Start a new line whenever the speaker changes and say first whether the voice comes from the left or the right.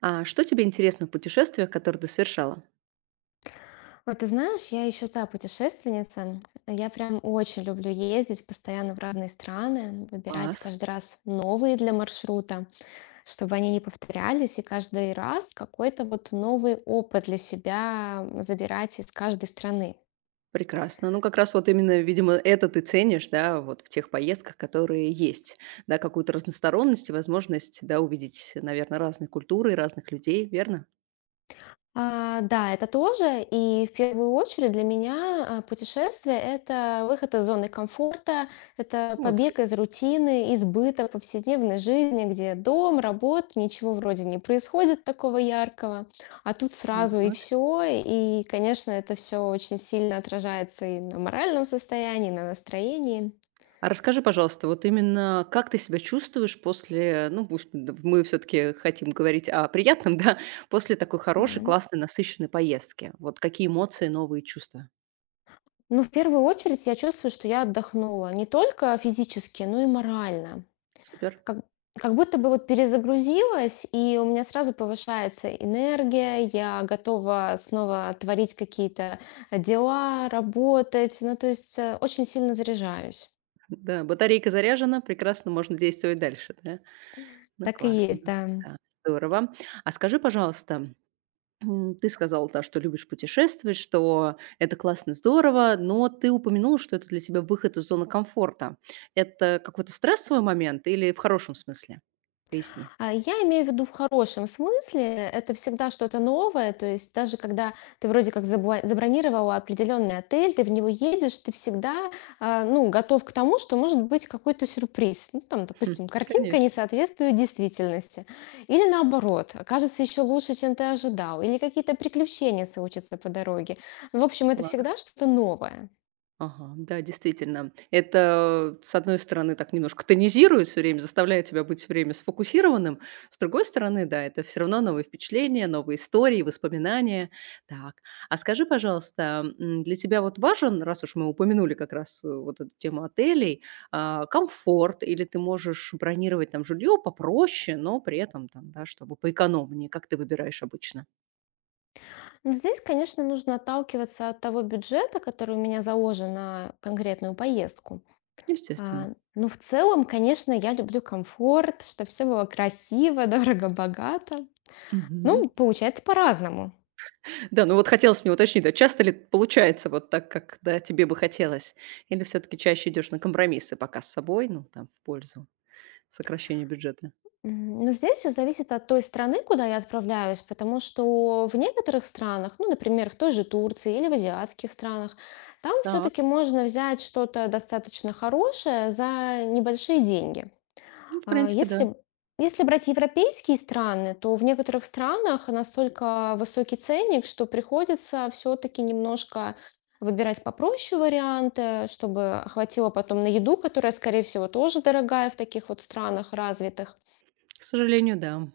right: А что тебе интересно в путешествиях, которые ты совершала?
left: Вот ты знаешь, я еще та путешественница. Я прям очень люблю ездить постоянно в разные страны, выбирать
right: Класс,
left: каждый раз новые для маршрута, чтобы они не повторялись, и каждый раз какой-то вот новый опыт для себя забирать из каждой страны.
right: прекрасно. Ну, как раз вот именно, видимо, это ты ценишь, да, вот в тех поездках, которые есть, да, какую-то разносторонность и возможность, да, увидеть, наверное, разные культуры, разных людей, верно?
left: Да, это тоже. И в первую очередь для меня путешествие– это выход из зоны комфорта, это
right: Ну, вот как.
left: побег из рутины, из быта повседневной жизни, где дом, работа, ничего вроде не происходит такого яркого, а тут сразу и
right: Так.
left: все. И, конечно, это все очень сильно отражается и на моральном состоянии, и на настроении.
right: А расскажи, пожалуйста, вот именно как ты себя чувствуешь после, ну, пусть мы все-таки хотим говорить о приятном, да, после такой
left: Да.
right: хорошей, классной, насыщенной поездки. Вот какие эмоции, новые чувства?
left: Ну, в первую очередь я чувствую, что я отдохнула не только физически, но и морально.
right: Супер.
left: Как как будто бы вот перезагрузилась, и у меня сразу повышается энергия, я готова снова творить какие-то дела, работать. Ну, то есть очень сильно заряжаюсь.
right: Да, батарейка заряжена, прекрасно, можно действовать дальше, да? Ну,
left: Так и
right: классно,
left: есть, да.
right: да, здорово. А скажи, пожалуйста, ты сказал, да, что любишь путешествовать, что это классно, здорово, но ты упомянул, что это для тебя выход из зоны комфорта. Это какой-то стрессовый момент или в хорошем смысле? Поясни.
left: Я имею в виду в хорошем смысле, это всегда что-то новое, то есть даже когда ты вроде как забронировала определенный отель, ты в него едешь, ты всегда ну, готов к тому, что может быть какой-то сюрприз. Ну, там,
right: Хм,
left: допустим, картинка не
right: конечно,
left: соответствует действительности. Или наоборот, окажется еще лучше, чем ты ожидал. Или какие-то приключения случатся по дороге. Ну, в общем, это
right: класс.
left: всегда что-то новое.
right: Ага, да, действительно. Это, с одной стороны, так немножко тонизирует все время, заставляет тебя быть все время сфокусированным. С другой стороны, да, это все равно новые впечатления, новые истории, воспоминания. Так, а скажи, пожалуйста, для тебя вот важен, раз уж мы упомянули как раз, вот эту тему отелей, а, комфорт, или ты можешь бронировать там жилье попроще, но при этом там, да, чтобы поэкономнее? Как ты выбираешь обычно?
left: Но здесь, конечно, нужно отталкиваться от того бюджета, который у меня заложен на конкретную поездку. А,
right: Естественно.
left: ну, в целом, конечно, я люблю комфорт, чтобы все было красиво, дорого, богато.
right: Мгм.
left: Ну, получается по-разному.
right: Да, ну вот хотелось мне уточнить, да, часто ли получается вот так, как, да, тебе бы хотелось? Или все таки чаще идешь на компромиссы пока с собой, ну, там, в пользу сокращения бюджета?
left: Но здесь все зависит от той страны, куда я отправляюсь, потому что в некоторых странах, ну, например, в той же Турции или в азиатских странах, там
right: Так,
left: все-таки можно взять что-то достаточно хорошее за небольшие деньги.
right: ну, в
left: А,
right: принципе, да.
left: Если, если брать европейские страны, то в некоторых странах настолько высокий ценник, что приходится все-таки немножко выбирать попроще варианты, чтобы хватило потом на еду, которая, скорее всего, тоже дорогая в таких вот странах развитых.
right: К сожалению, да.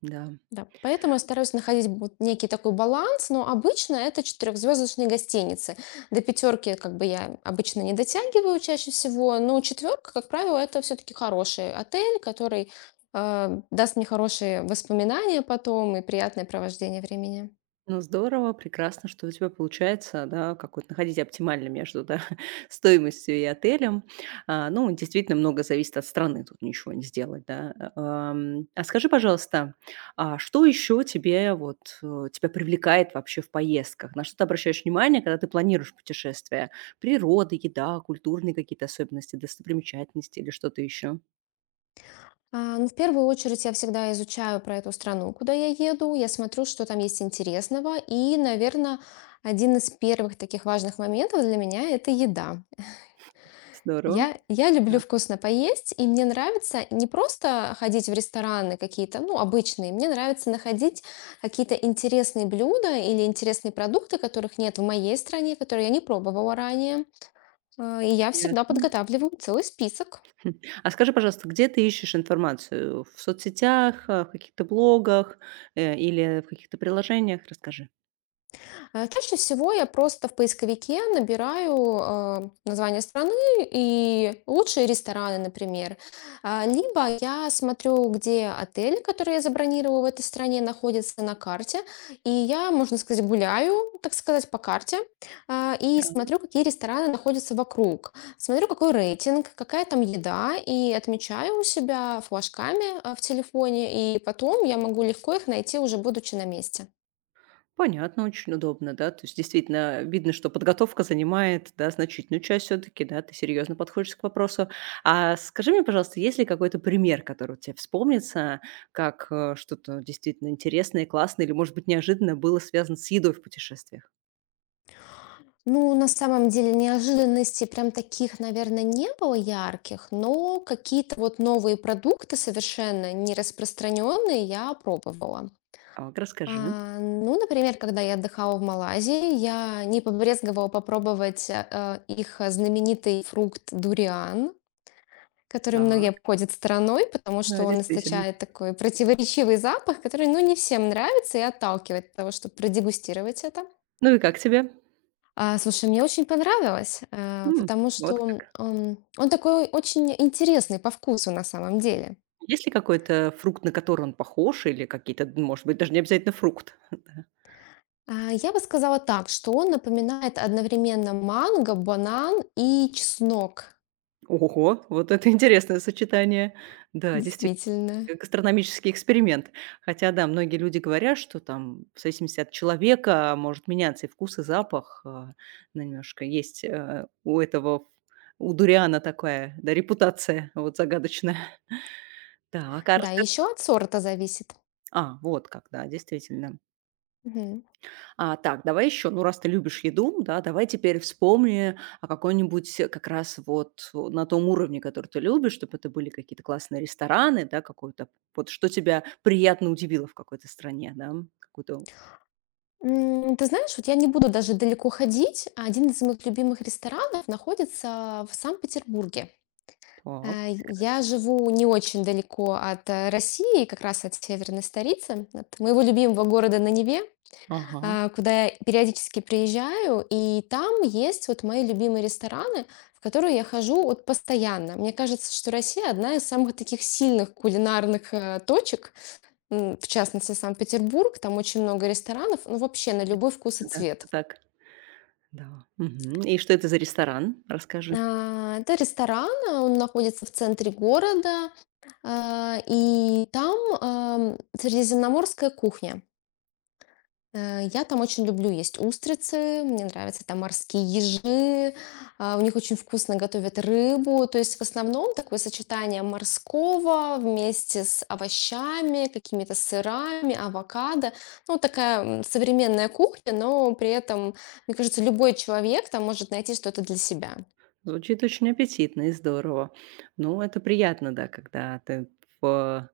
right: Да.
left: Да, поэтому я стараюсь находить вот некий такой баланс, но обычно это четырехзвездочные гостиницы. До пятерки как бы я обычно не дотягиваю чаще всего, но четверка, как правило, это все-таки хороший отель, который даст мне хорошие воспоминания потом и приятное провождение времени.
right: Ну, здорово, прекрасно, что у тебя получается, да, как вот находить оптимально между, да, стоимостью и отелем. А, ну, действительно, много зависит от страны, тут ничего не сделать, да. А скажи, пожалуйста, а что еще тебя привлекает вообще в поездках? На что ты обращаешь внимание, когда ты планируешь путешествие? Природа, еда, культурные какие-то особенности, достопримечательности или что-то еще?
left: Ну, в первую очередь я всегда изучаю про эту страну, куда я еду, я смотрю, что там есть интересного, и, наверное, один из первых таких важных моментов для меня– это еда.
right: Здорово.
left: Я люблю
right: А,
left: вкусно поесть, и мне нравится не просто ходить в рестораны какие-то, ну, обычные. Мне нравится находить какие-то интересные блюда или интересные продукты, которых нет в моей стране, которые я не пробовала ранее. И я всегда
right: ясно.
left: подготавливаю целый список.
right: М. А скажи, пожалуйста, где ты ищешь информацию? В соцсетях, а, в каких-то блогах, или в каких-то приложениях? Расскажи.
left: Чаще всего я просто в поисковике набираю, название страны и лучшие рестораны, например. Либо я смотрю, где отели, которые я забронировала в этой стране, находятся на карте. И я, можно сказать, гуляю, так сказать, по карте, и
right: Да.
left: смотрю, какие рестораны находятся вокруг. Смотрю, какой рейтинг, какая там еда, и отмечаю у себя флажками, в телефоне, и потом я могу легко их найти, уже будучи на месте.
right: Понятно, очень удобно, да. То есть действительно видно, что подготовка занимает, да, значительную часть, все таки да, ты серьезно подходишь к вопросу. А скажи мне, пожалуйста, есть ли какой-то пример, который тебе вспомнится, как, э, что-то действительно интересное, классное или, может быть, неожиданно было связано с едой в путешествиях?
left: Ну, на самом деле неожиданностей прям таких, наверное, не было ярких, но какие-то вот новые продукты совершенно не распространенные я пробовала.
right: Так, расскажи.
left: Ну, например, когда я отдыхала в Малайзии, я не побрезговала попробовать их знаменитый фрукт дуриан, который многие
right: Так,
left: обходят стороной, потому что
right: да,
left: он
right: действительно.
left: источает такой противоречивый запах, который, ну, не всем нравится и отталкивает от того, чтобы продегустировать это.
right: Ну и как тебе?
left: Слушай, мне очень понравилось,
right: М,
left: потому
right: вот
left: что
right: как.
left: он такой очень интересный по вкусу на самом деле.
right: Есть ли какой-то фрукт, на который он похож, или какие-то, д может быть, даже не обязательно фрукт?
left: Я бы сказала так, что он напоминает одновременно манго, банан и чеснок.
right: Да. Ого, вот это интересное сочетание. Да, действительно,
left: Действительно.
right: э, гастрономический эксперимент. Хотя, да, многие люди говорят, что там в зависимости от человека может меняться и вкус, и запах. А, ну, немножко есть, у дуриана такая, да, репутация вот загадочная. Так, а
left: Да, и
right: расскажи
left: еще
right: про…
left: от сорта зависит.
right: А, вот как, да, действительно.
left: Мгм.
right: А, так, давай еще, ну, раз ты любишь еду, да, давай теперь вспомни о какой-нибудь э, как раз вот э, на том уровне, который ты любишь, чтобы это были какие-то классные рестораны, да, какой-то, вот что тебя приятно удивило в какой-то стране, да, какой-то,
left: Ты знаешь, вот я не буду даже далеко ходить. Один из моих любимых ресторанов находится в Санкт-Петербурге.
right: так,
left: А, я
right: прекрасно,
left: живу не очень далеко от, России, как раз от северной столицы, от моего любимого города на Неве,
right: ага,
left: куда я периодически приезжаю. И там есть вот мои любимые рестораны, в которые я хожу вот постоянно. Мне кажется, что Россия- одна из самых таких сильных кулинарных, точек. В частности, Санкт-Петербург. Там очень много ресторанов, ну, вообще на любой вкус и
right: да,
left: цвет.
right: так, да, мгм. И что это за ресторан? Расскажи.
left: Это ресторан, он находится в центре города. И там средиземноморская кухня. Я там очень люблю есть устрицы, мне нравятся там морские ежи, у них очень вкусно готовят рыбу. То есть в основном такое сочетание морского вместе с овощами, какими-то сырами, авокадо. Ну, такая современная кухня, но при этом, мне кажется, любой человек там может найти что-то для себя.
right: Звучит очень аппетитно и здорово. Ну, это приятно, да, когда ты в,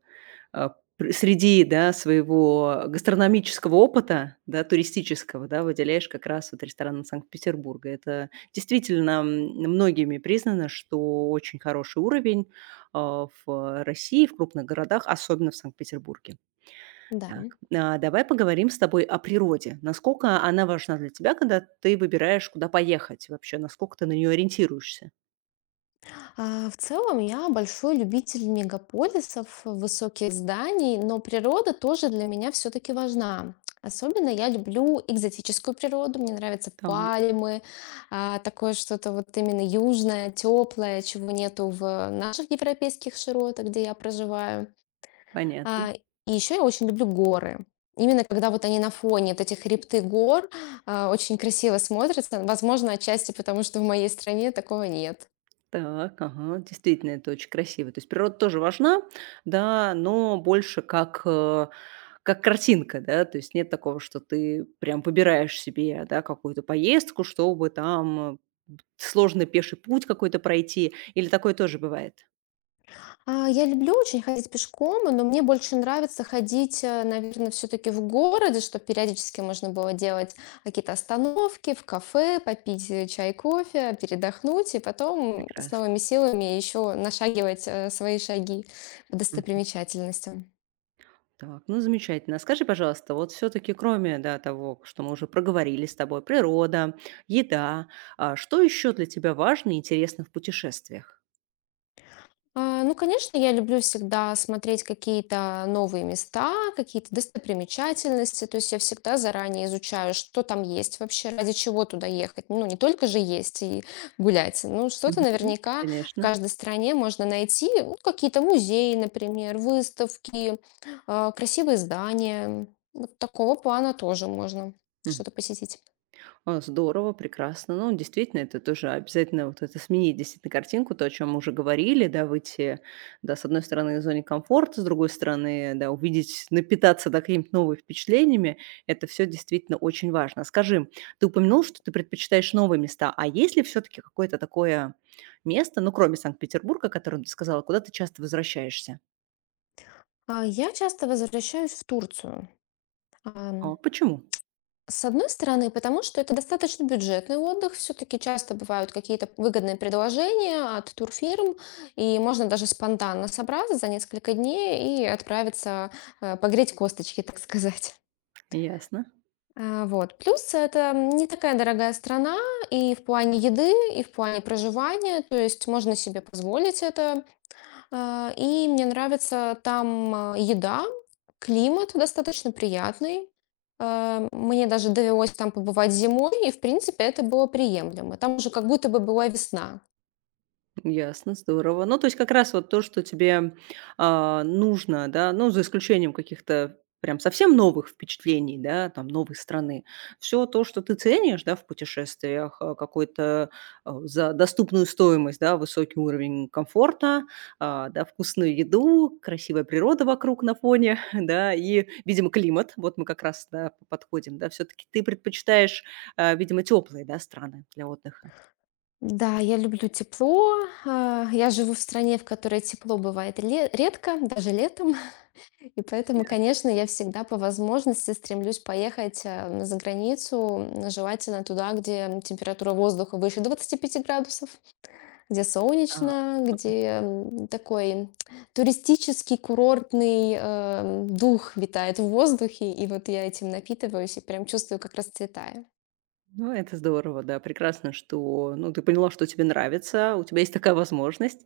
right: а, среди, да, своего гастрономического опыта, да, туристического, да, выделяешь как раз вот рестораны Санкт-Петербурга. Это действительно, м, многими признано, что очень хороший уровень а, в России, в крупных городах, особенно в Санкт-Петербурге.
left: Да.
right: Так, а, давай поговорим с тобой о природе. Насколько она важна для тебя, когда ты выбираешь, куда поехать вообще, насколько ты на нее ориентируешься?
left: В целом я большой любитель мегаполисов, высоких зданий, но природа тоже для меня все-таки важна. Особенно я люблю экзотическую природу, мне нравятся
right: Так,
left: пальмы, такое что-то вот именно южное, теплое, чего нету в наших европейских широтах, где я проживаю.
right: понятно.
left: А, и еще я очень люблю горы. Именно когда вот они на фоне вот этих хребты гор, очень красиво смотрятся. Возможно, отчасти потому, что в моей стране такого нет.
right: Так, ага, действительно, это очень красиво. То есть природа тоже важна, да, но больше как, э, как картинка, да, то есть нет такого, что ты прям выбираешь себе, да, какую-то поездку, чтобы там сложный пеший путь какой-то пройти, или такое тоже бывает?
left: Я люблю очень ходить пешком, но мне больше нравится ходить, наверное, все-таки в городе, чтобы периодически можно было делать какие-то остановки в кафе, попить чай, кофе, передохнуть, и потом с
right: Прекрасно.
left: новыми силами еще нашагивать свои шаги по
right: Мгм.
left: достопримечательностям.
right: Так, ну замечательно. А скажи, пожалуйста, вот все-таки кроме да, того, что мы уже проговорили с тобой, природа, еда, а что еще для тебя важно и интересно в путешествиях?
left: Ну, конечно, я люблю всегда смотреть какие-то новые места, какие-то достопримечательности. То есть я всегда заранее изучаю, что там есть вообще, ради чего туда ехать. Ну, не только же есть и гулять. Ну, что-то
right: Мгм.
left: наверняка в
right: Конечно.
left: каждой стране можно найти. Ну, какие-то музеи, например, выставки, красивые здания. Вот такого плана тоже можно
right: Мгм.
left: что-то посетить.
right: А, здорово, прекрасно. Ну, действительно, это тоже обязательно вот это сменить действительно картинку, то, о чем мы уже говорили, да, выйти, да, с одной стороны, из зоны комфорта, с другой стороны, да, увидеть, напитаться, да, какими-то новыми впечатлениями. Это все действительно очень важно. Скажи, ты упомянул, что ты предпочитаешь новые места, а есть ли все-таки какое-то такое место, ну, кроме Санкт-Петербурга, о котором ты сказала, куда ты часто возвращаешься?
left: Я часто возвращаюсь в Турцию.
right: А вот почему?
left: С одной стороны, потому что это достаточно бюджетный отдых, все-таки часто бывают какие-то выгодные предложения от турфирм, и можно даже спонтанно собраться за несколько дней и отправиться погреть косточки, так сказать.
right: Ясно.
left: Вот. Плюс это не такая дорогая страна и в плане еды, и в плане проживания, то есть можно себе позволить это, и мне нравится там, еда, климат достаточно приятный. Мне даже довелось там побывать зимой, и, в принципе, это было приемлемо. Там уже как будто бы была весна.
right: Ясно, здорово. Ну, то есть как раз вот то, что тебе, а, нужно, да, ну, за исключением каких-то прям совсем новых впечатлений, да, там, новой страны. Все то, что ты ценишь, да, в путешествиях, а, какой-то, а, за доступную стоимость, да, высокий уровень комфорта, а, да, вкусную еду, красивая природа вокруг на фоне, да, и, видимо, климат. Вот мы как раз, да, подходим, да. Все таки ты предпочитаешь, а, видимо, теплые, да, страны для отдыха?
left: Да, я люблю тепло. Я живу в стране, в которой тепло бывает редко, даже летом. И поэтому,
right: Я,
left: конечно, я всегда по возможности стремлюсь поехать за границу, желательно туда, где температура воздуха выше 25 градусов, где
right: так.
left: солнечно, где такой туристический курортный дух витает в воздухе, и вот я этим напитываюсь и прям чувствую, как расцветаю.
right: Ну, это здорово, да, прекрасно, что, ну, ты поняла, что тебе нравится, у тебя есть такая возможность,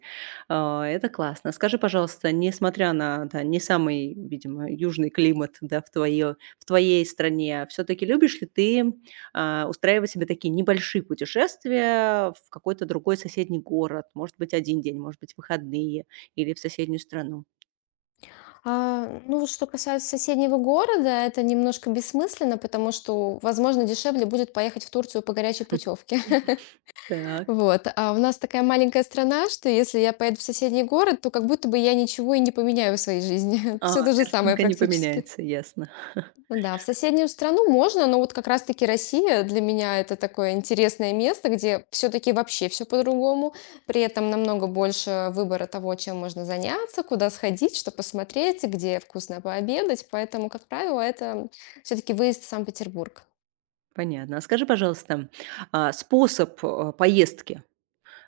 right: а, это классно. Скажи, пожалуйста, несмотря на, да, не самый, видимо, южный климат, да, в твоей стране, все таки любишь ли ты, а, устраивать себе такие небольшие путешествия в какой-то другой соседний город? Может быть, один день, может быть, выходные или в соседнюю страну?
left: Ну, вот что касается соседнего города, это немножко бессмысленно, потому что, возможно, дешевле будет поехать в Турцию по горячей путевке.
right: Так.
left: Вот, а у нас такая маленькая страна, что если я поеду в соседний город, то как будто бы я ничего и не поменяю в своей жизни.
right: А,
left: Все то же самое
right: картинка не
left: практически.
right: поменяется, ясно.
left: Да, в соседнюю страну можно, но вот как раз-таки Россия для меня это такое интересное место, где все-таки вообще все по-другому. При этом намного больше выбора того, чем можно заняться, куда сходить, что посмотреть, где вкусно пообедать. Поэтому, как правило, это все-таки выезд в Санкт-Петербург.
right: Понятно. А скажи, пожалуйста, а, способ, э, поездки.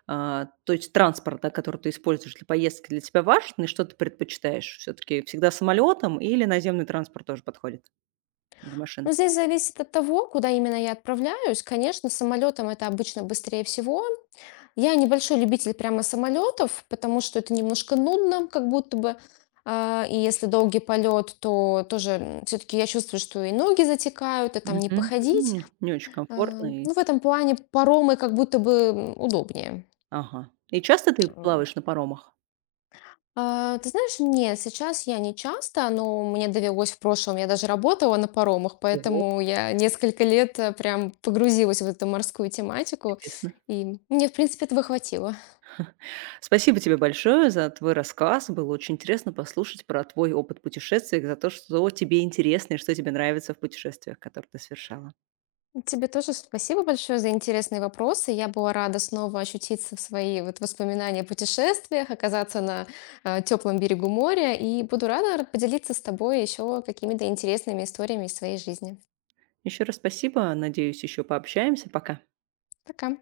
right: А, то есть транспорт, да, который ты используешь для поездки, для тебя важен, и что ты предпочитаешь? Все таки всегда самолетом или наземный транспорт тоже подходит? Или машина?
left: Ну, здесь зависит от того, куда именно я отправляюсь. Конечно, самолетом это обычно быстрее всего. Я небольшой любитель прямо самолетов, потому что это немножко нудно, как будто бы. И если долгий полет, то тоже все-таки я чувствую, что и ноги затекают, и там не
right: Мгм.
left: походить.
right: М, не очень комфортно и…
left: Ну, в этом плане паромы как будто бы удобнее.
right: Ага. И часто ты
left: Э,
right: плаваешь на паромах?
left: Ты знаешь, нет, сейчас я не часто, но мне довелось в прошлом, я даже работала на паромах,
right: Ого,
left: поэтому я несколько лет прям погрузилась в эту морскую тематику,
right: интересно.
left: и мне, в принципе, этого хватило.
right: Спасибо тебе большое за твой рассказ. Было очень интересно послушать про твой опыт путешествий, за то, что тебе интересно и что тебе нравится в путешествиях, которые ты совершала.
left: Тебе тоже спасибо большое за интересные вопросы. Я была рада снова ощутиться в свои вот воспоминания о путешествиях, оказаться на теплом берегу моря, и буду рада поделиться с тобой еще какими-то интересными историями из своей жизни.
right: Еще раз спасибо. Надеюсь, еще пообщаемся. Пока.
left: Пока.